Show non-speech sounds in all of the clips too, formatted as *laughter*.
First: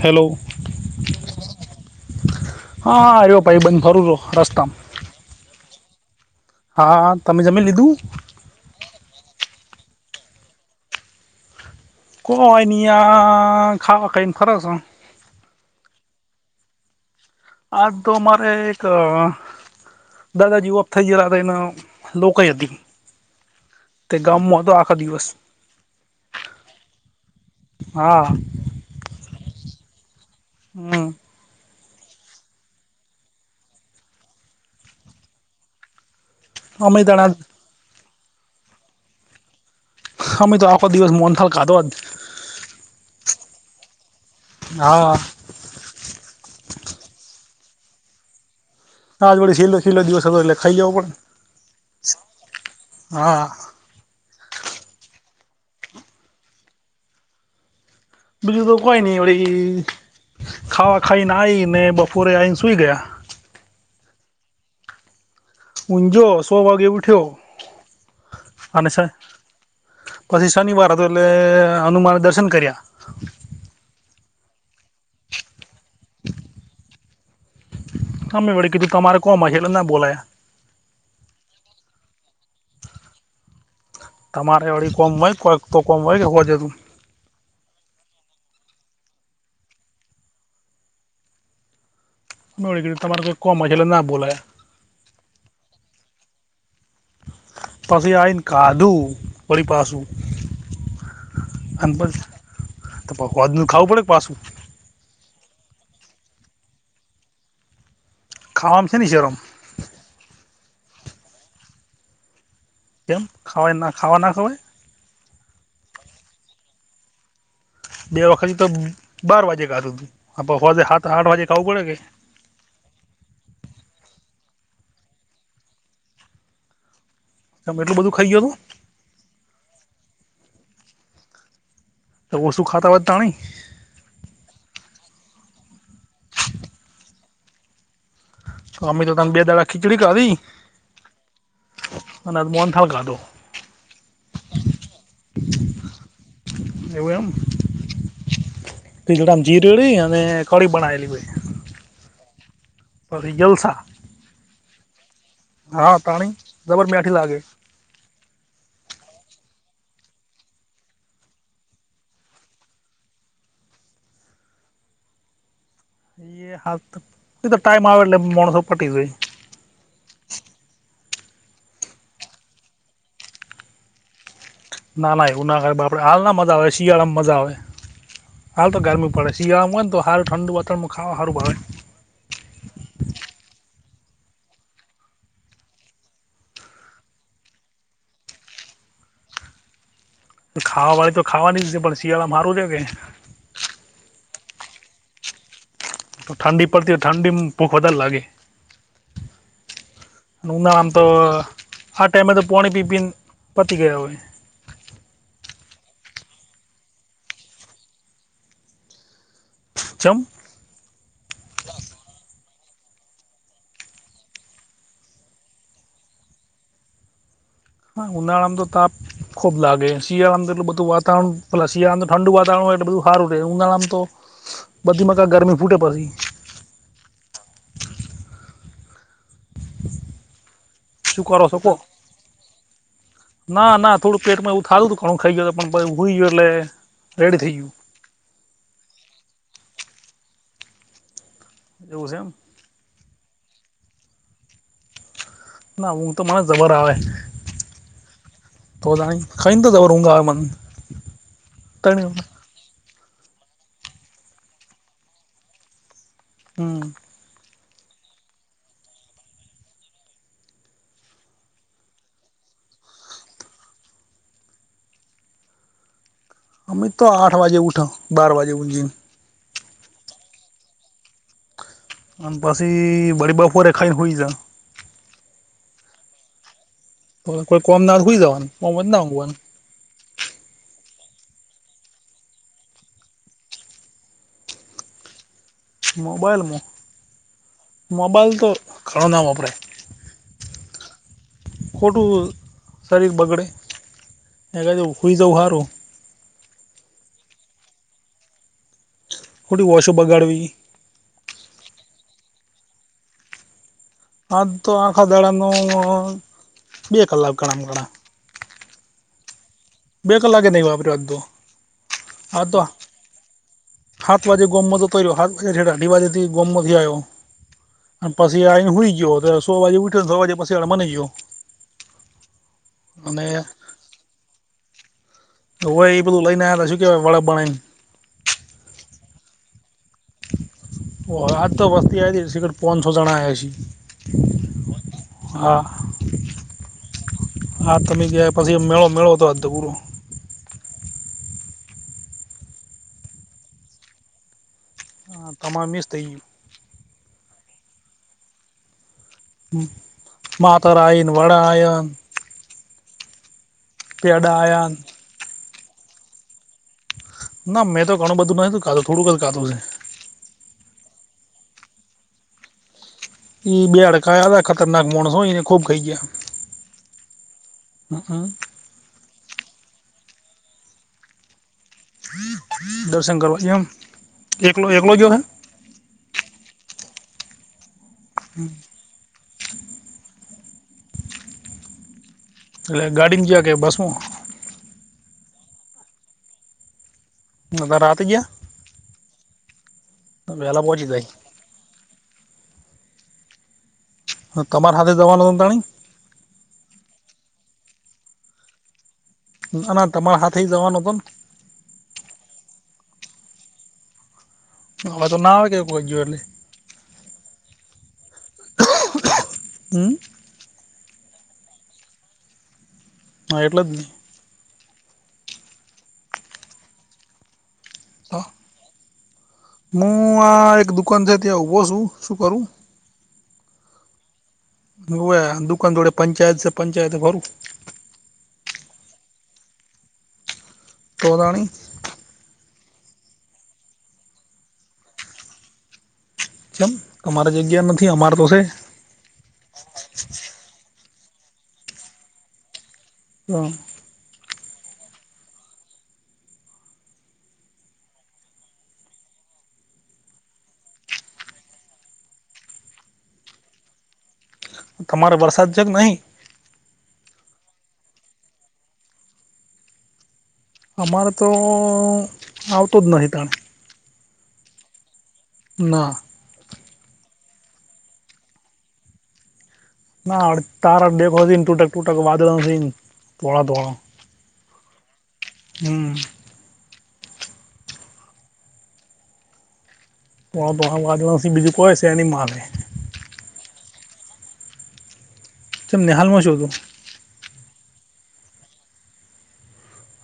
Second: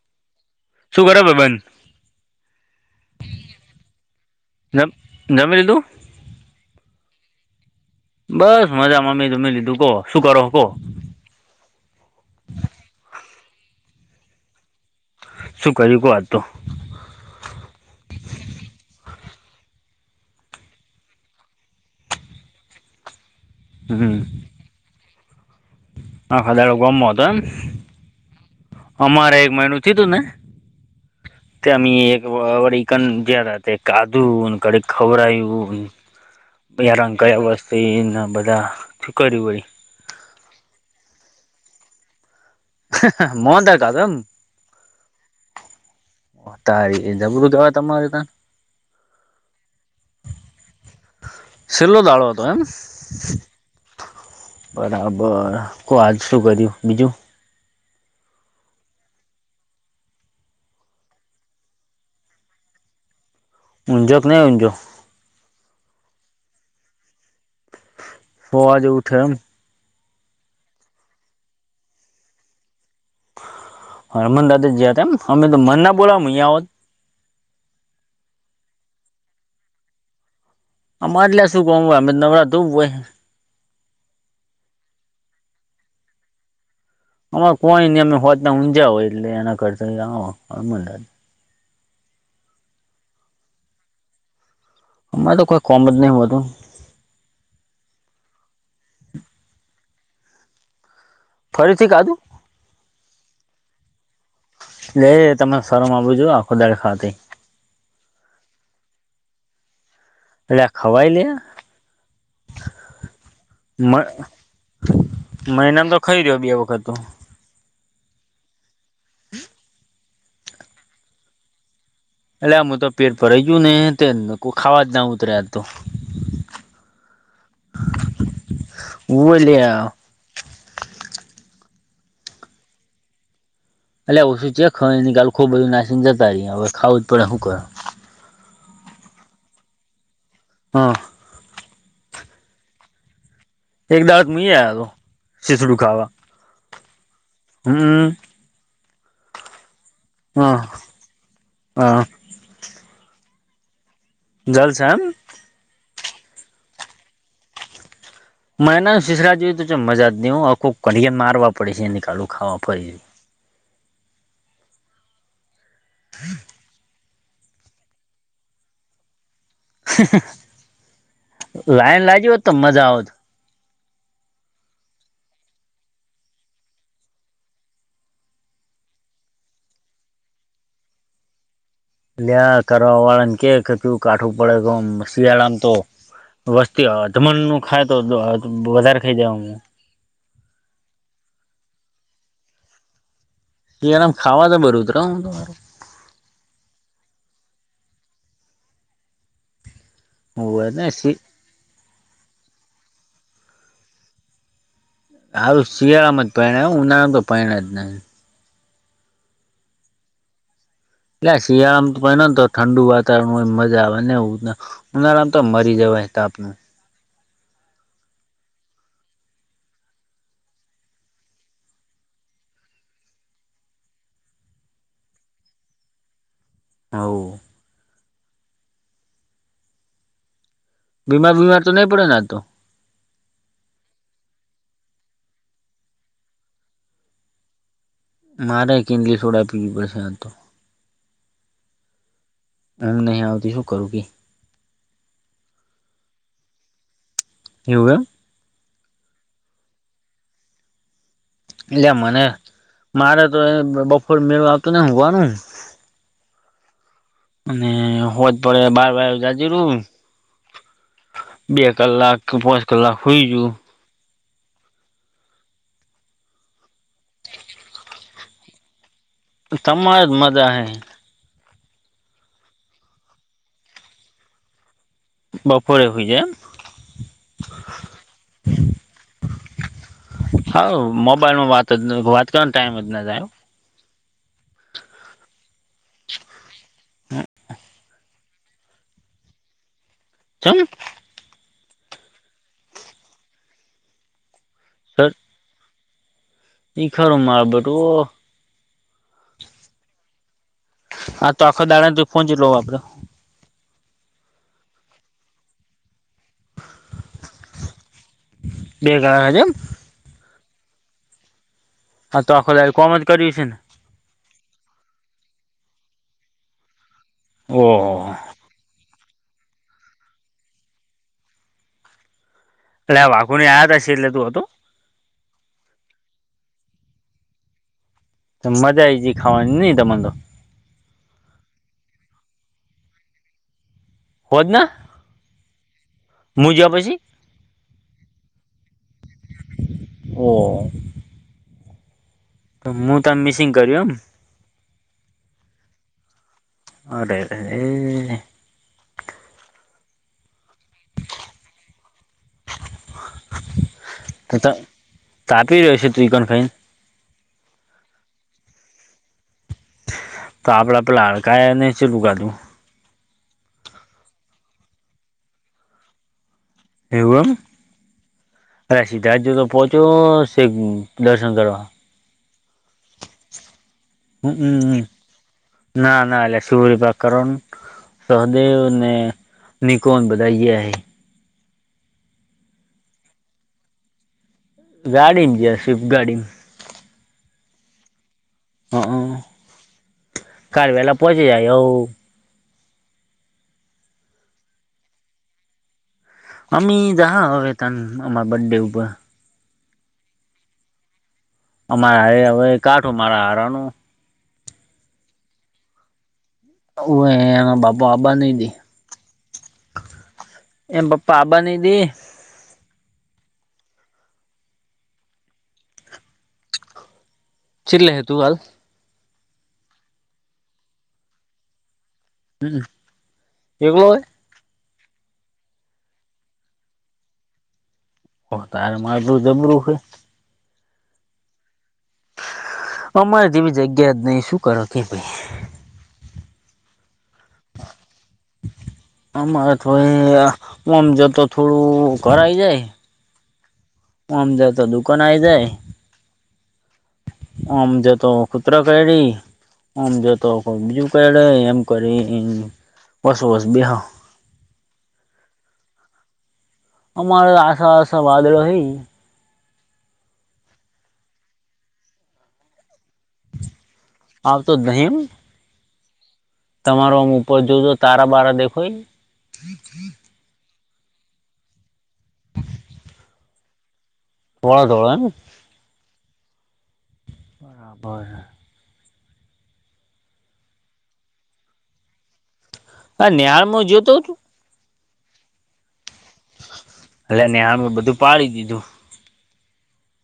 Hello. શું કરે ભઈબંધ હા હા આવ્યો ભાઈ બંધ ફરું છું રસ્તામાં એમ જમી લીધું હા હા તમે જમી લીધું બસ મજા માં અમે જમી લીધું કો શું કરો હો કો કોવાનીયા ખાવ ખાયન ખરશ શું કર્યું કો આજ તો આજ તો અ મારે એક દાદાજી ઓફ થઈ ગયેલા હતા એની લોકઈ હતી તે હમ ગામમાં હતો આખા દિવસ આખો દાળો ગોમ માં હતો એમ હા અમારે એક મએણું થયુ તું ને હમ્મ. તેમ એક વડીકન જે હતા તે કાદન કડી ખવરાઈ. *inaudible* રંગ તણા કરયા વસ્તુને બધા છુકરી હોય. અમે તો આખો દિવસ મોહનથાળ *unintelligible* મોહનથાળ ખાધો એમ. હા. ઓ તારી એ બધું કેવાય તમારે ત્યાં. આજ વડી શીલો ખીલો દિવસ એટલે ખાઈ જવ પડે છેલ્લો દાડો હતો એમ હા. બરાબર કોલ શું કર્યું બીજું. બીજું તો કોઈ નઈ ઓળી ખાવા ખાઈ ને આઈ ને બપોરે આવીઈને સુૂઈ ગયા. ઊજો કે નહીં ઊજો. ઊંજો સો વાગે ઉઠ્યો સો વાગે અને સાહે ઉઠે એમ પછી શનિવાર હતો એટલે હનુમાન દર્શન કર્યા. હરમન દાદ જયા હતા એમ અમે તો મન ના બોલા અહીંયા હોત. હમે બડી કીધું તમારે કોમાંછેલ એટલે ના બોલાયા. આ મારેયા શું કો હોય અ નવરા તું હોય. તમારે અળડી કોમ હોય કોક તો કોમ હોય હોવાજ હતું. અમા કોઈ ન અમે હોતના ઊંજા હોય એટલે એના કરતા *unintelligible* મેળી તમારે કોઈ કોમ *unintelligible* હોય એટલે ના બોલા. અરે તો કોઈ કોમ જ નહી હોય તો. પછી આઈ કાધું ઓળ પાસું. ફરીથી ખાધું *unintelligible* નું ખાવું પડે પાછું. એ તમે શરમ આવવું જોઈએ આખો દિવસ ખાધી. ખાવામાં શેની શરમ. એલે ખવાય *unintelligible* કેમ ખાવા ના ખાવા ના હોય. મહિના તો ખાઈ રહ્યો બે વખત તો. બે વખત તો બાર વાગે ખાતું હતું *unintelligible* આઠ વાગે ખાવું પડે કે. એટલે આમું તો પેટ ભઈ ગયું ને તે *unintelligible* ખાવા જ ના ઉતર્યા તો. તમ એટલું બધું ખાઈ ગયો હતું. હોવ *unintelligible* તો ઓછું ખાતા હોય તાણે. અલ્યા ઓછું ચ્યા ખવાય ગાળકો ભરીને નાસીને જતા રયા હવે ખાવું જ પડે હું કર. અમે તો તમ બે દાડા ખીચડી ખાધી. હા. અન મોહનથાળ ખાધો. એક દાડ તો હુંય આયોતો શિસડું ખાવા. એવું એમ. હમ્મ. બીજ આમ જીરેડી અને હા કઢી બનાવેેલી હોય. હા. પસી જલસા. જલસા એમ. હા તાણી જબર મેઠી લાગે. *unintelligible* એ હાથ તો તો ટાઈમ આવેલે માણસો પટી *unintelligible* લાઈન લાગી હોત તો મજા આવત. ના ના એવું ના કરાય બાપડે હાલના મજા આવે શિયાળામાં મજા આવે. હાલ તો ગરમી પડે શિયાળામાંય ને તો હારું ઠંડુ વાતાવરણમાં ખાવા સારું ભાવે. લ્યા કરવા વાળા ને કે કચું કાઠું પડે ગમ શિયાળામ તો વસ્તી અધમણ નું ખાય તો વધારે ખાઈ જ હ ખાવા વાળી તો ખાવાની જ પણ શિયાળા મા હારુ છે કે શિયાળા મા ખાવા જબર ઉતર હો તો ઠંડી પડતી ઠંડીમાં ભૂખ વધારે લાગે ઉનાળા આમ તમારું તો આ ટાઈમે તો પાણી પી પીને પતી ગયા હોય હારુ શિયાળામાં જ પઇનાય હોય ઉનાળામાં તો પઈનાય જ નઈ ચમ એટલે શિયાળામાં તોને તો ઠંડુ વાતાવરણય મજા આવે ને એવુંને ઉનાળામ તો મરી જવાય તાપમો હ ઉનાળામાં તો તાપ ખૂબ લાગે શિયાળામાં તો એટલ બધું વાતાવરણ પેલા શિયાળાનું ઠંડુ વાવરણ હોય એટલે બધું સારું રહે ઉનાળામાં તો બધી મકા ગરમી ફૂટે પછી હવ શું બીમાર કરો છો બીમાર તો કો નહી પડે ને આ તો ના ના થોડું પેટમાં એવું થાલું હતું ઘણું ખાઈ ગય પણ ભુઈ ગયો એટલે રેડી થઈ ગયું મારે કીંડલી સોડા પીવી પડશે આજ તો એવું છે એમ ઊંઘ નહીં આવતી હું કરું કે ના ઊંઘ તો મને જબર આવે એવું એમ તો તાણી ખઈ તો જબર ઊંઘ આવ મન એટલે મને મારે તો એ બપોર મેળું આવતું ને હોવાનું હમ અને હોજ પડે બાર વાર જજું બે કલાક કે પાંચ કલાક હોઈ જાઉ અમે તો આઠ વાજે ઉઠો બાર વાજે ઉંઘીને તમારે જ મજા હે અને પછી બરી બપોરે ખઈ હુઈ જાવ બાપોરે હુઈ જાવ એમ કોઈ કોમ ના હોયતો હુઈ જવાનું કોમ હોયતો નહીં ઊંઘવાનું હા મોબાઈલમાં વાત જ વાત કરવાનો ટાઈમ જ ના જાય. મોબાઈલમાં મોબાઈલ તો ઘણો ના વાપરાય ચમ ખોટું શરીર બગડે એના કરતા હુઈ જવુ હારું એ ખરું માર બેટુ ખોટી ઓનખો બગાડવી. હા તો આખો દાડામાં તું ફોન ચેટલો વાપર્યો. હા તો આખા દાડાનું બે કલાક ઘણામાં ઘણા. બે કલાક જ એમ. બે કલાકેે નહી વાપર્યો આજ તો હા તો આખો દાડો કોમ જ કર્યું છે ને. હાતો આજે ગોમ તો ર્યો હા *unintelligible* છે અઢી વાજે થી ગોમમાંથી આવ્યો ને ઓહો પા પછી આવીને હુઈ ગયો સો વાગે ઉઠ્યો છ વાગે પછી મને ગયો. એટલે આ અને વાઘોડીયા? આયા તા છેલ્લે તું હતો હોય એ બધું લઈને આવ્યા હતા શું કેવાય વળા બનાઈ ને તો મજા આઈ જી ખાવાની નહી તમા તો ઓ આજ તો બસ્તી આવી તી પાચસો જણા આયા હશી હોજ ના હું જ્યા પછી હા તમે જ્યા પછી મેળો મેળો તો અધપૂરુ ઓ તો મુ તન મિસિંગ કર્યું એમ હા તમા મિસ થઈ ગયું અરે રે રે માતર આયીન વડા આયન *inaudible* પેડા તો ત આયાન તાપી રહી *unintelligible* ના મેં તો ઘણું બધું નતું ખાધું થોડુંક જ ખાધું છે. તો આપણા પેલા હાડકાએ ને છેલું ખાધું ઈ બે આડકા *unintelligible* ખતરનાક માણસો ને ખૂબ ખાઈ ગયા એવું એમ હમ અરે સિદ્ધાર્થ જોતો પહોંચો સેક દર્શન કરવા દર્શન કરવા એમ એકલો એકલો ગયો હે ના ના *unintelligible* સહદેવને નિકોન બધા ગીયા હૈ એટલે ગાડીમાં ગીયા કે બસમાં? ગાડીમ ગીયા સ્વિફ્ટ ગાડી નતા રાતે હઅ ગયા વહેલા કાલ પોચી વેલા જાય. હ પહોંચી હવ હ તમારે હાથે જવાનું હતાણી અમી જાહા અવે તન અમા બડે ઉપર ના ના તમાર હાથ ઈ જવાનું હતો ન અમારા *unintelligible* હવે કાઠો મારા હારાનું હવે તો ના આવે કોઈ ગયો એટલે ઉવે એનો બાપ આબા નઈ દે હમ. એમ પપ્પા આબા ની દે હા એટલે જ ને ચીરલે હેતું આલ મુ આ એક દુકાન છે, ત્યાં ઊભો છું શું કરું એકલો હે દુકાન થોડે પંચાયત સે પંચાયત ભરું ઓ તાર મારું જબરું કે તોરાણી અમારે જેવી જગ્યા જ નહી શું કરો કે ભાઈ જેમ તમારી જગ્યા નથી અમારે તો છે. અમારે તો એ મમજ તો થોડું ઘરાઈ જાય *inaudible* ઓમ જાયો તો દુકાન આય જાય આમ જોતો કૂતરો કરદી આમ જોતો કો બીજું કડે એમ કરીને બસ વસ બેહ તમારે વરસાદ છે, કે નહીં? અમારે આશા આશા વાદળો હે અમારે તો આવતો જ નહી *unintelligible* આવ તો જ નહી એમ ના તમારો આમ ઉપર જોજો તારા બારા દેખોય ના તારા દેખો *unintelligible* ટુટક ટુટક વાંદળા થોડા થોડા થોડા થોડા એમ હમ રાબર તો તો વાદવાસી બીજું કોઈ છે એની મારે હા નેળાલમાં જોતો હતું તેમ નેહાલમાં શું હતું એટલે નેંહાલમાં બધું પાડી દીધું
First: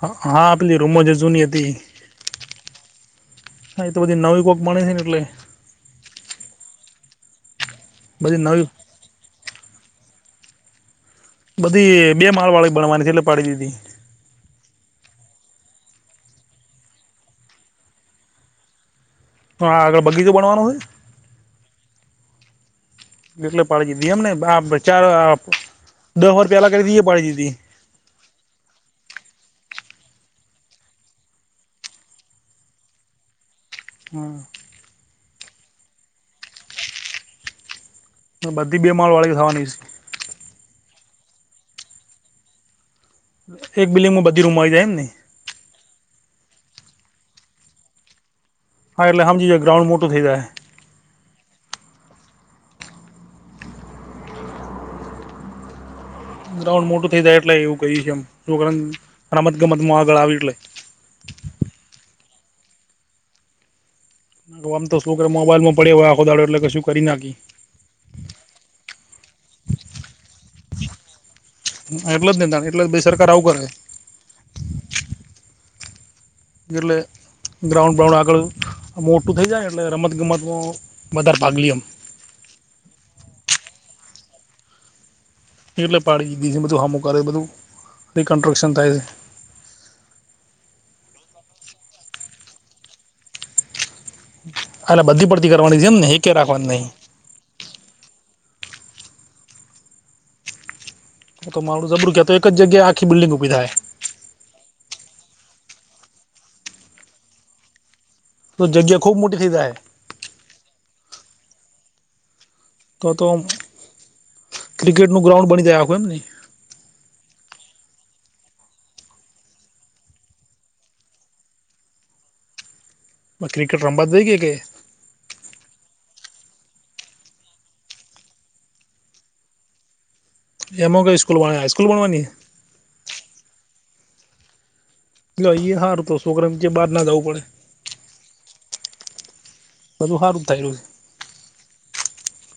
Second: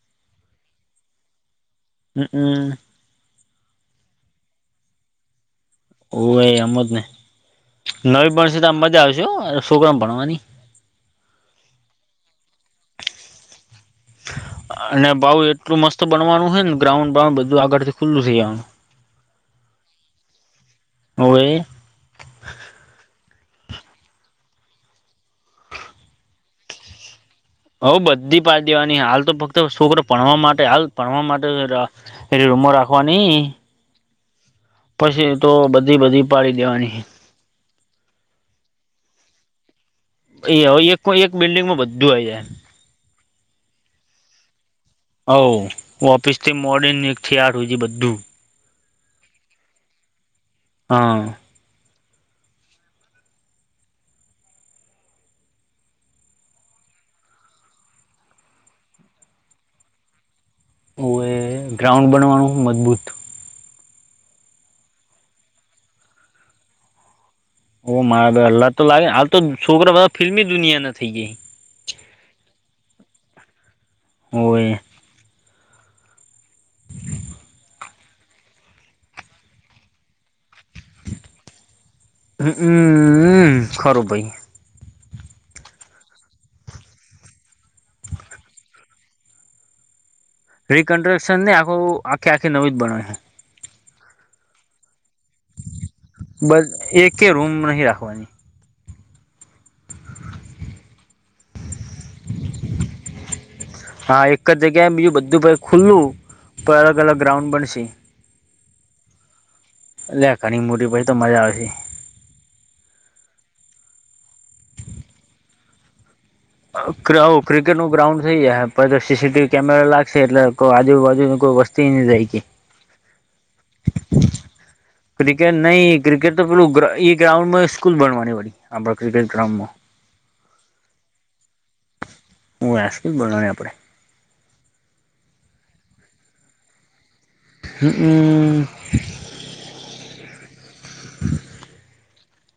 હા આપલી રૂમો જે જૂની હતી હમ હમ હા એ તો બધી નવી કોક મણે છે ને એટલે ઓ એ આમ જ ને નવી ભણશે તો આ મજા આવશ છોકરામ ભણવાની બધી બે માળવાળી બણવાની છે એટલે પાડી દીધી અને બાહુ એટલું મસ્ત બનવાનું છે ને ગ્રાઉન્ડ બ્રાઉન્ડ બધું આગળથી ખુલ્લું થઈ જવાનું શું આગળ બગીચો બણવાનો હોય હોવે એટલે પાડી દીધી એમને ચાર દહ વાર પેલા કરી તી એ પાડી દીધી હઉ બધી પાલ દે વાની હાલ તો ફક્ત છોકરો ભણવા માટે હાલ ભણવા માટે પેલે રૂમમાં રાખવાની હા પછી એતો બધી બધી પાડી દેવાની બધી બે માળ વાળી થવાની છે એ હવે એક એક બિલ્ડિંગમાં બધું આવી જાય એક બિલ્ડિંગમાં બધી રૂમ આવી જાય એમ ને હવ ઓફિસ થી મોડીને એક થી આઠ હૂંડી બધું હા એટલે હમજી જા ગ્રાઉડ મોટું થઈ જાહે હા ગ્રાઉન્ડ મોટું થઇ જાય એટલે એવું કહી છે એમ રમત ગમતું આગળ આવી એટલે ઓ એ ગ્રાઉન્ડ બનવાનું મજબૂત આમ તો શું કર મા મોબાઈલમાં પડે હવે આખો દાડો એટલે કું કરી નાખી ઓ મારા હલ્લાદ તો લાગે હાલ તો છોકરા બધા ફિલ્મી દુનિયા ના થઇ ગઈ હ એટલે જ નહી ત એટલે બી સરકાર આવું કરે હોવે એટલે ગ્રાઉન્ડ બ્રાઉન્ડ આગળ મોટું થઈ જાય ને એટલે રમત ગમતમાં વધાર ભાગલી એમ હમ ખરૂ ભઈ એટલે પાડી દીધુ છે બધું હામુકે છે બધું રીકન્સ્ટ્રક્શન થાય રીકન્સ્ટ્રક્શન ની આખું આખી આખી નવી જ બનહે એાલે બધી પડતી કરવાની જે એમ ને એકય રાખવાની નહી. તે રૂમ નહી રાખવાની હ તો મારું જબરુ ક તો એક જગ્યાએ આખી બિલ્ડંગ ઉભી થાય હા એક જગ્યાએ બીજું બધું ભ ખુલ્લું પણ અલગ અલગ ગ્રાઉન્ડ બનશે. તો જગ્યા ખુબ મોટી થઈ જાહે એલા ઘણી મોટી થઈ તો મજા આવશે તો તો ક્રિકેટ નું ગ્રાઉન્ડ બની જાહે એમને ક્રિકેટ નું ગ્રાઉન્ડ થઈ જાહે પહી તો સી સી ટીવી કેમેરા લાગશે એટલે કોઈ આજુબાજુની કોઈ વસ તી ને જાયકે ક્રિકેટ રમવા દઈ કે કે ક્રિકેટ નહી ક્રિકેટ તો પેલું ગ્રાઉન્ડમાં સ્કૂલ બનવાની પડી આપ ક્રિકેટ ગ્રાઉન્ડમાં એમાં કઈ સ્કૂલ બનવાની હાઈસ્કૂલણ બનવાની હું હાઇસ્કુલ બનાવાની આપડે લો ઈ હારું તો છોકરાવ ને કે બહાર ના જવું પડે હમ બધું સારું થાય રહ્યું છે.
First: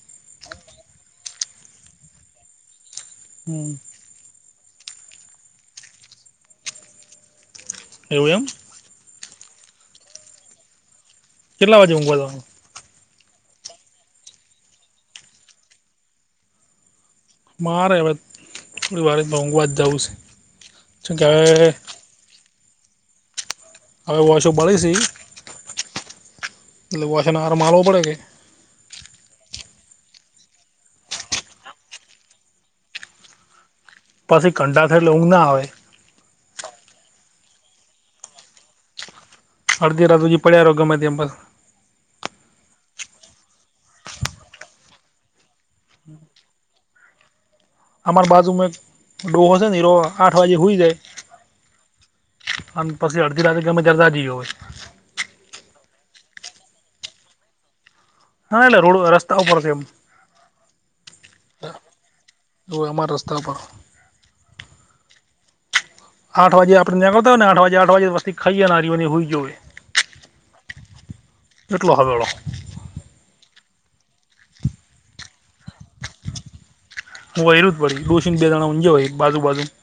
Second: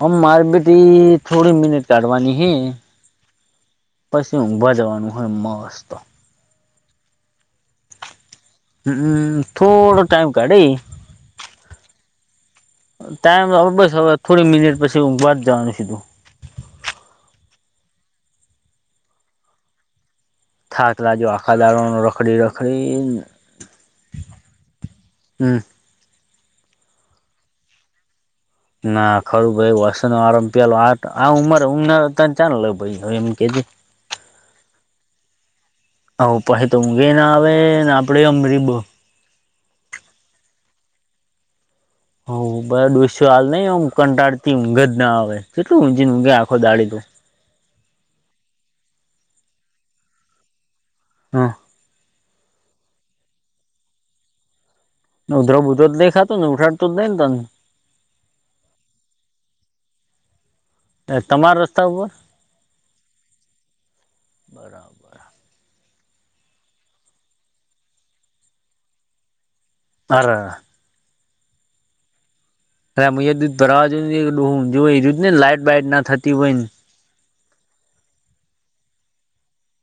હમ મારે બધી થોડી મિનિટ કાઢવાની હે. હમ પછી ઊંઘવા જવાનું હે મસ્ત એવું એમ? હમમ થોડો ટાઈમ કાઢી કેટલા? *unintelligible* ટાઈમ બસ હવે થોડી મિનિટ પછી ઊંઘવા જવાનું સીધું મારે હવ થોડી વારમાં ઊંઘવા જવું છે. થાક કે લાગ્યો આખા હવે દાળાનો રખડી રખડીન હવે ઓશો બળે છે. હમ *unintelligible* ના ખરું ભાઈ વર્ષ નો આરંભ પેલા આ ઉમર *inaudible* પછી ઘંટા થયી‌ એટલે ઊઘ ના આવે. હ પછી તો ઊંઘે ના આવે ને આપડે *inaudible* અડધી રાત હુધી પડયા‌ રિયો ગમેતેમ બ હ બરા ડોસ્યો હાલ નઈ કંટાળ થી ઊઘ જ ના આવે કેટલું ઊંઘજ ન આવે ઊઘે આખો દાળી તો અમાર બાજુ માં એક ડોહો છે ની રોજ આઠ વાગે હુઈ જાય. હા અને પછી અડધી રાતે તમે *inaudible* હોય. ઉધ ઉધર જ નઈ ખાતો ને ઉઠાડ તો જ નઈને તન હા એટલે રોડ રસ્તા ઉપર છે એમ એ તમાર રસ્તા ઉપર? હોવે અમારા રસ્તા પર બરાબર આઠ વાગે આપણને નીકળતા હોય ને આઠ વાગે આઠ વાગે વસ્તી ખાઈ એ લારીઓ ને સુઈ ગ્યો હોય. અરે *unintelligible* અરે મુયે દૂધ ભરાવા જો એ દૂધ ને લાઈટ બાઈટ ના થતી હોય ને *inaudible*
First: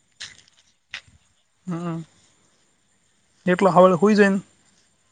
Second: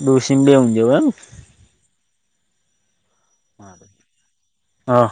ડોશિ ને બેે *inaudible* *inaudible* હા